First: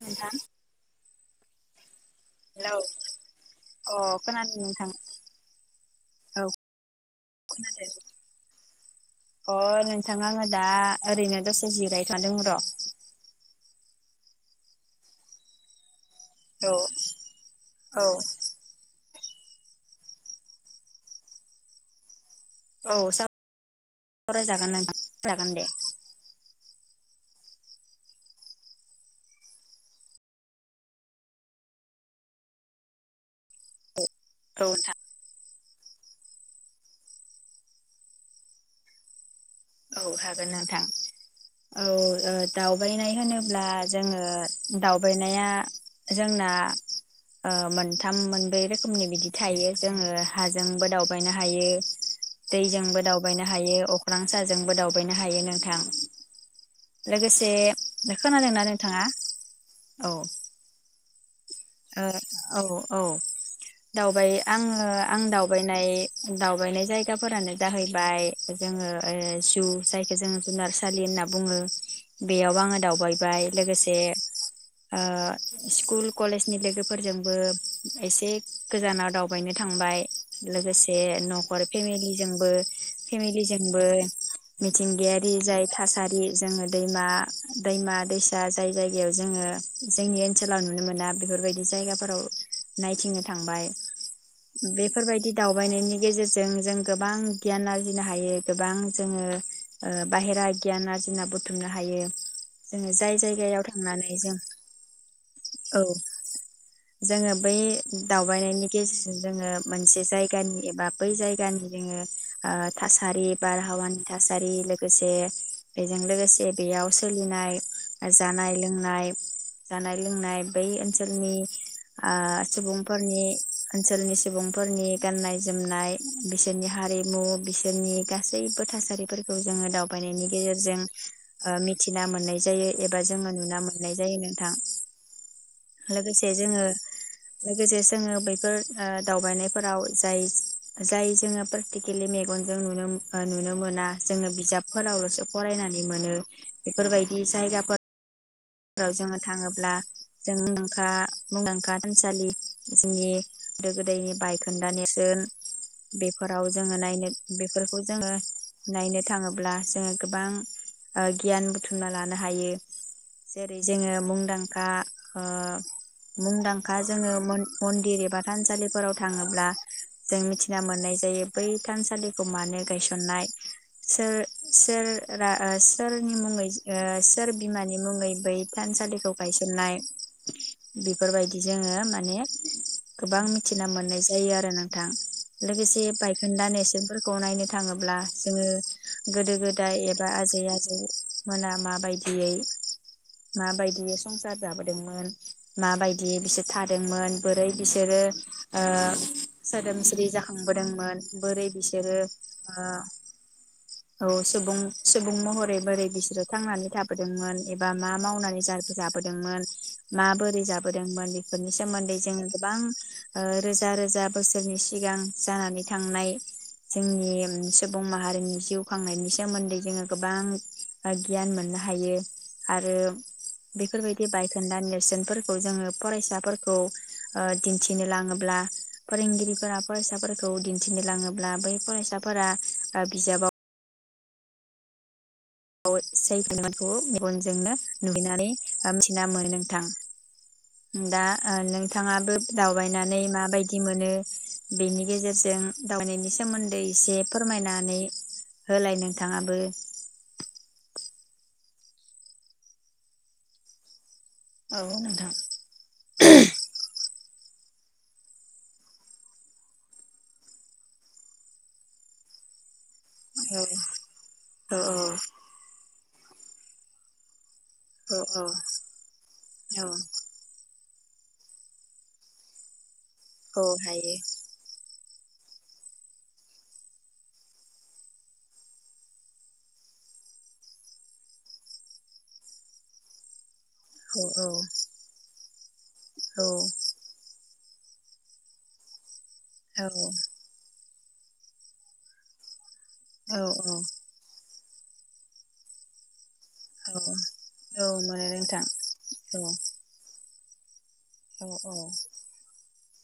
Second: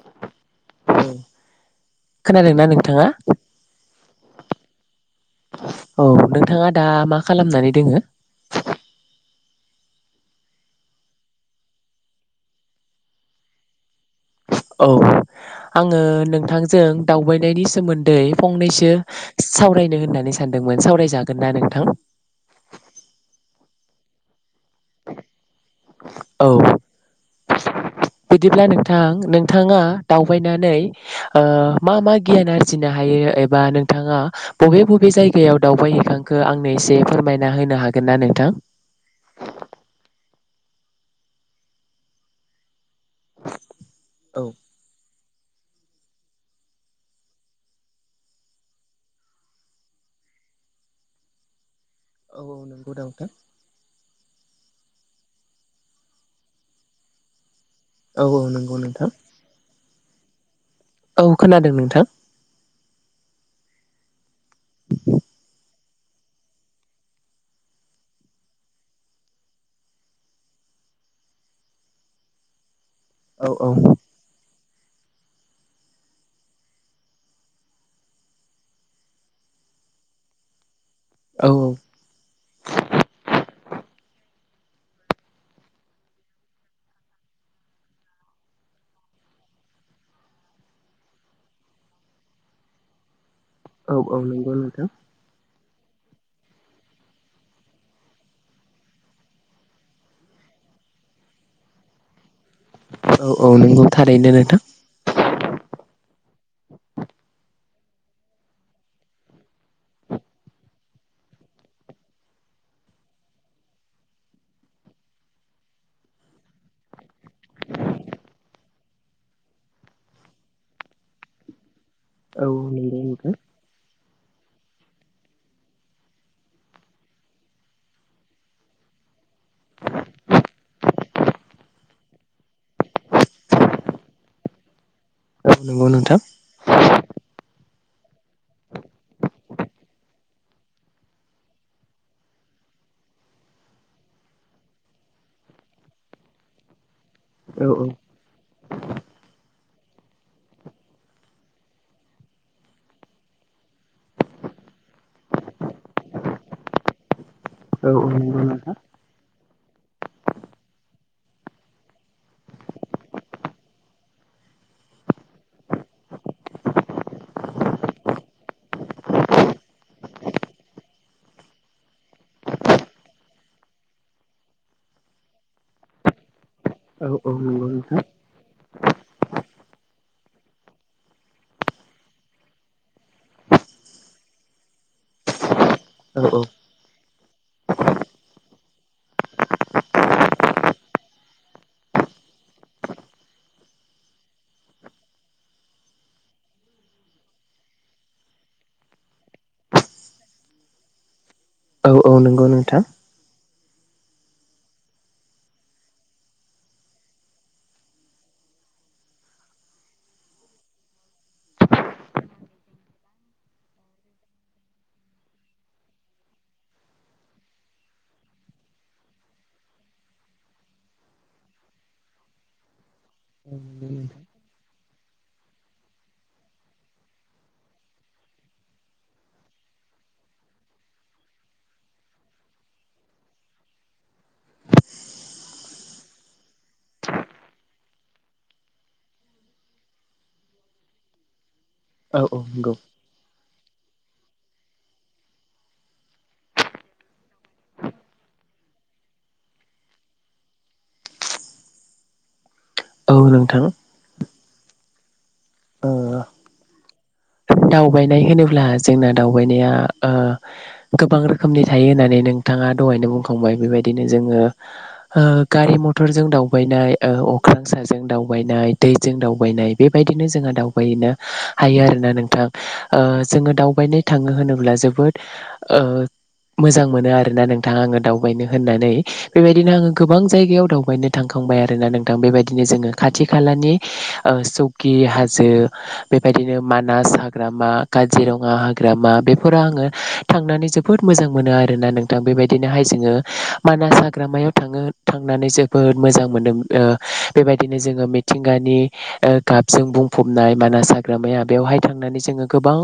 नोंथां औ खोनादोंना हेलौ नोंथाङा? अ खोनादों नोंथां। औ नोंथाङा दा मा खालामनानै खोनादों दोङो? अ नोंथां आङो दा ओरैनो दसे जिरायना दं र औ आङो औ नोंथांजों दावबायनायनि औ सोमोन्दै फंनैसो सावरायनो होननानै सानदोंमोन सावरायजागोन ना नोंथां? औ सवरायजागोन नोंथां जागोन दे औ बिदिब्ला नोंथां नोंथाङा दावबायनानै ओ मा मा गियान आरजिनो हायो बा नोंथाङा औ बबे नोंथां बबे जायगायाव दावबायहैखांखो आंनो एसे फोरमायना होनो हागोन ना नोंथां? औ हागोन नोंथां औ ओ दाव बायनाय होनोब्ला जोङो औ दावबाय नाया जोंना ओ मोनथाम मोनब्रै रोखोमनि बिदि थायो जोङो हाजोंबो दावबायनो हायो। औ नंगौ दैजोंबो नोंथां दावबायनो हायो, अ अख्रांसाजोंबो दावबायनो हायो नोंथां लोगोसे औ औ खोनादोंना नंगौ नोंथाङा नोंथां। औ। औ। खोनादों नोंथां। ओ औ औ दावबाय आङो आं दावबायनाय दावबायनाय जायगाफोरानो जाहैबाय जोङो ओ जु जायखौ जोङो जुनारसालि होनना बुङो बेयाव आङो दाव औ बायबाय औ लोगोसे ओ स्कुल कलेज नि लोगोफोरजोंबो एसे गोजानाव दावबायनो थांबाय लोगोसे बे औ नखर फेमिलिजोंबो फेमिलिजों बे मिथिंगायारि जाय थासारि जोङो दैमा दैमा दैसा जाय जायगायाव जोङो जोंनि ओनसोलाव नुनो मोना। बेफोरबायदि जायगाफोराव नायथिंनो थांबाय औ औ नंगौ नोंथां बेफोरबायदि दाव बायनायनि गेजेरजों जों गोबां गियान आरजिनो हायो। गोबां जोङो ओ बाहेरा गियान आरजिना बुथुमनो हायो। जोङो जाय औ औ जायगायाव नंगौ थांनानै थारैनो जों नोंथां। औ जोङो बै नि दावबायनायनि गेजेरजों जोङो मोनसे जायगानि एबा बै जायगानि जोङो ओ थासारि बारहावानि थासारि लोगोसे बेजों लोगोसे बेयाव सोलिनाय जानाय लोंनाय जानाय लोंनाय बै ओन सोलनि आ औ नंगौ सुबुंफोरनि नोंथां। ओनसोलनि सुबुंफोरनि गान्नाय - जोमनाय, बिसोरनि हारिमु, बिसोरनि गासैबो थासारिफोरखौ जोङो दावबायनायनि गेजेरजों ओ मिथिना मोननाय जायो एबा जोङो नुना मोननाय जायो नोंथां। औ नोंगौ नोंथां। लोगोसे जोङो लोगोसे जोङो बेैफोर दावबायनायफोराव जाय जाय जोङो प्रेकटिकेलि मेगनजों नुनो नुनो मोना जोङो बिजाबफोरावलसो फरायनानै नुनो मोनो बेफोरबायदि दि जायगाफोर राव जोङो थाङोब्ला जों [unintelligible] मुंदांखा थानसालि जोंनि गोदो गोदायनि बायखोन्दा नेरसोन बेफोराव जोङो नायनो बेफोरखौ जोङो नायनो थाङोब्ला जोङो गोबां ओ गियान बुथुमना लानो हायो। जेरै जोङो मुंदांखा ओ मुंदांखा जोङो मन मन्दिर एबा थानसालिफोराव थाङोब्ला जों मिथिना मोननाय जायो बै थानसालिखौ मानो गायसननाय सोर सोर रा सोरनि मुङै ओ औ सोर नंगौ बिमानि नोंथां मुङै थानसालिखौ गायसननाय बेफोरबायदि जोङो माने गोबां मिथिना मोननाय जायो आरो नोंथां। लोगोसे औ नंगौ नोंथां। औ औ बायखोन्दा नेरसोनफोरखौ नायनो थाङोब्ला जोङो गोदो गोदाय एबा आजै आजौमोना माबायदियै माबायदियै संसार जाबोदोंमोन, माबायदि बिसोर थादोंमोन, बोरै बिसोरो ओ सोदोमस्रि जाखांबोदोंमोन, बोरै औ बिसोरो औ नंगौ ओ नोंथां। औ सुबुं - सुबुं महरै बोरै बिसोरो थांनानै थाबोदोंमोन ए बा मा मावनानै जा-जाबोदोंमोन, मा बोरै जाबोदोंमोन बेफोरनि सोमोन्दै जोङो गोबां ओ रोजा - रोजा बोसोरनि सिगां जानानै थांनाय जोंनि सुबुं माहारिनि जिउ खांनायनि सोमोन्दै जोङो गोबां ओ गियान मोननो हायो। आरो बेफोरबायदि बायखोन्दा नेरसोनफोरखौ जोङो फरायसाफोरखौ ओ दिन्थिनो लाङोब्ला फोरोंगिरिफोरा फरायसाफोरखौ दिन्थिनो लाङोब्ला बै फरायसाफोरा ओ बिजाबाव [unintelligible] मेगनजोंनो नुहैनानै मिथिना मोनो नोंथां। दा ओ नों थाङाबो औ औ नंगौ दावबायनानै माबायदि मोनो? बेनि गेजेरजों दावबायनायनि सोमोन्दै एसे फोरमायनानै होलाय नोंथाङाबो। औ नोंथां। औ नोंथां। ओ दावबायनाय होनोब्ला जोंना दावबायनाया ओ गोबां रोखोमनि थायो होननानै नोंथाङा दहायनो औ बुंखांबाय बेबायदिनो जोङो औ हो गारि म फोरजों दावबायनाय ओ अक अख्रां औ साजों औ दावबायनाय दैजों दावबायनाय बेबायदिनो जोंहा दाव यैनो हायो आरोना नों थां ओ औ जोङो हायो दावबायनाय थाङो होनोब्ला जोब बोद ओ मोजां मोनो आरोना नोंथां आङो दावबायनो होननानै। बेबायदिनो आङो गोबां जायगायाव दावबायनो थांखांबाय आरो ना नोंथां बेबायदिनो जोङो खाथि खालारनि औ औ ओ सकि हा जे ओ औ बेबायदिनो मानास हा ग्रामा काजिरङा हाग्रामा बेफोराव आङो औ थांनानै जोब बोद मोजां मोनो आरोना नोंथां बेबाद दिनोहाय जोङो औ औ मानास हाग्रामायाव थाङो थांनानै जोबोद मोजां मोनो औ ओ बेबायदिनो मोनो जोङो नोंथां मिथिंगानि औ गाबजों बुं फबनाय मानाय औ मोनो नोंथां औ हाग्रामाया औ बेवहाय थांनानै गोबां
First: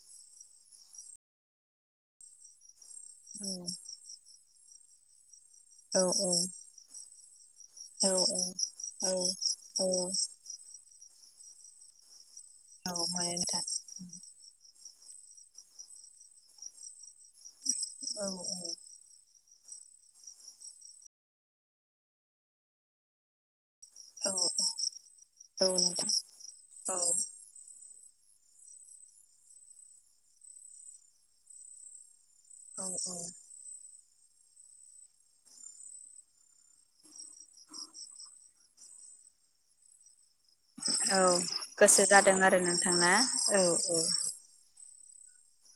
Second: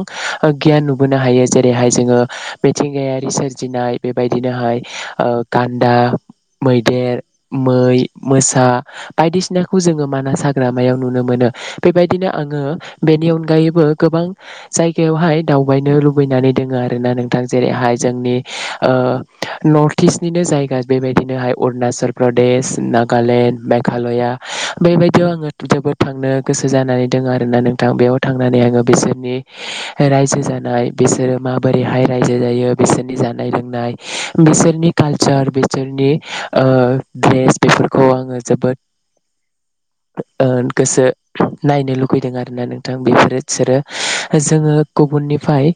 गियान नुबोनो हायो जेरैहाय जोङो मिथिंगायारि नोंथां सोरजिनाय बेबायदिनोहाय औ गान्दा मैदेर मै मोसा बायदिसिनाखौ जोङो मानास हाग्रामायाव नुनो मोनो बेबायदिनो आङो बेनि अनगायैबो गोबां जायगायावहाय दावबायनो लुबैनानै दोङो आरो ना नोंथां। जेरैहाय औ जोंनि ओ नर्थ इस्टनिनो जायगा बेबायदिनोहाय अरुणाचल प्रदेश नागालेण्ड मे मेघालया बेबायदियाव आङो जोद थांनो गोसो जानानै दङ आरोना नों बेयाव थांनानै आङो बेसे रायजो जानाय बिसोरो माबोरैहाय रायजो जायो बिसोरनि जानाय लोंनाय बिसोरनि कालचार बिसोरनि ओ द्रेस बेफोरखौ आङो जोबोद ओ गोसो औ नायनो गोसो लुगैदों जादों आरो आरोना नोंथां ना बेफोरो औ सोरो जोङो गुबुननिफ्राय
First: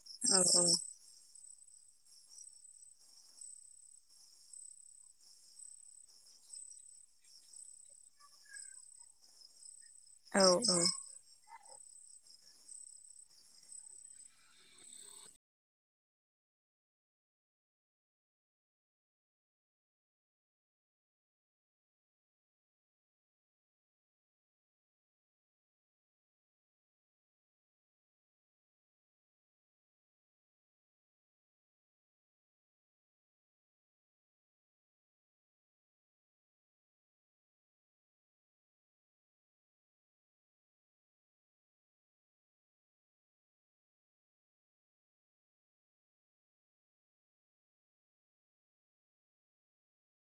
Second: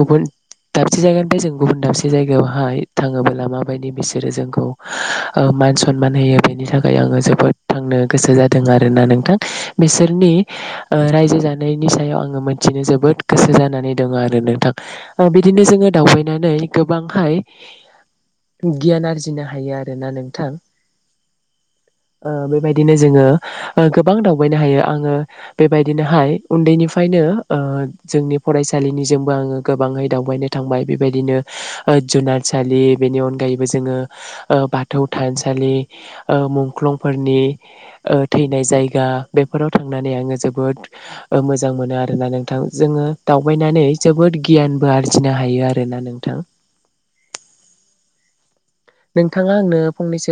गुबुन औ दाबसे जायगानि बे जों गुबुन दाबसे जायगायावहाय थाङोबोला माबायदि बिसोरो जोंखौ ओ मान सनमान होयो बेनि थाखाय आङो जोबोद थांनो गोसो जादों आरोना नोंथां। बिसोरनि औ औ रायजो जानाय नायनि सायाव आं मोनथिनो जोबोद गोसो जानानै दङ आरो नोंथां ओ बिदिनो जोङो दावबायनानै गोबांहाय गियान आरजिनो हायो आरोना नोंथां ओ बेबायदिनो जोङो ओ गोबां दावबायनो हायो आङो बेबायदिनोहाय उन्दैनि ओंखायनो ओ जोंनि फरायसालिनिजोंबो आङो गोबाङै दावबायनो थांबाय बेबायदिनो ओ जुनारसालि बेनि अनगायैबो जोङो ओ बाथौ थानसालि ओ मुंख्लंफोरनि ओ थैनाय जायगा बेफोराव थांनानै आङो जोबोद ओ मोजां मोजां मोनो आरोना नोंथां जोङो दावबायनानै जोबोद गियानबो आरजिनो हायो आरोना नोंथां। नोंथाङा आंनो फंनैसो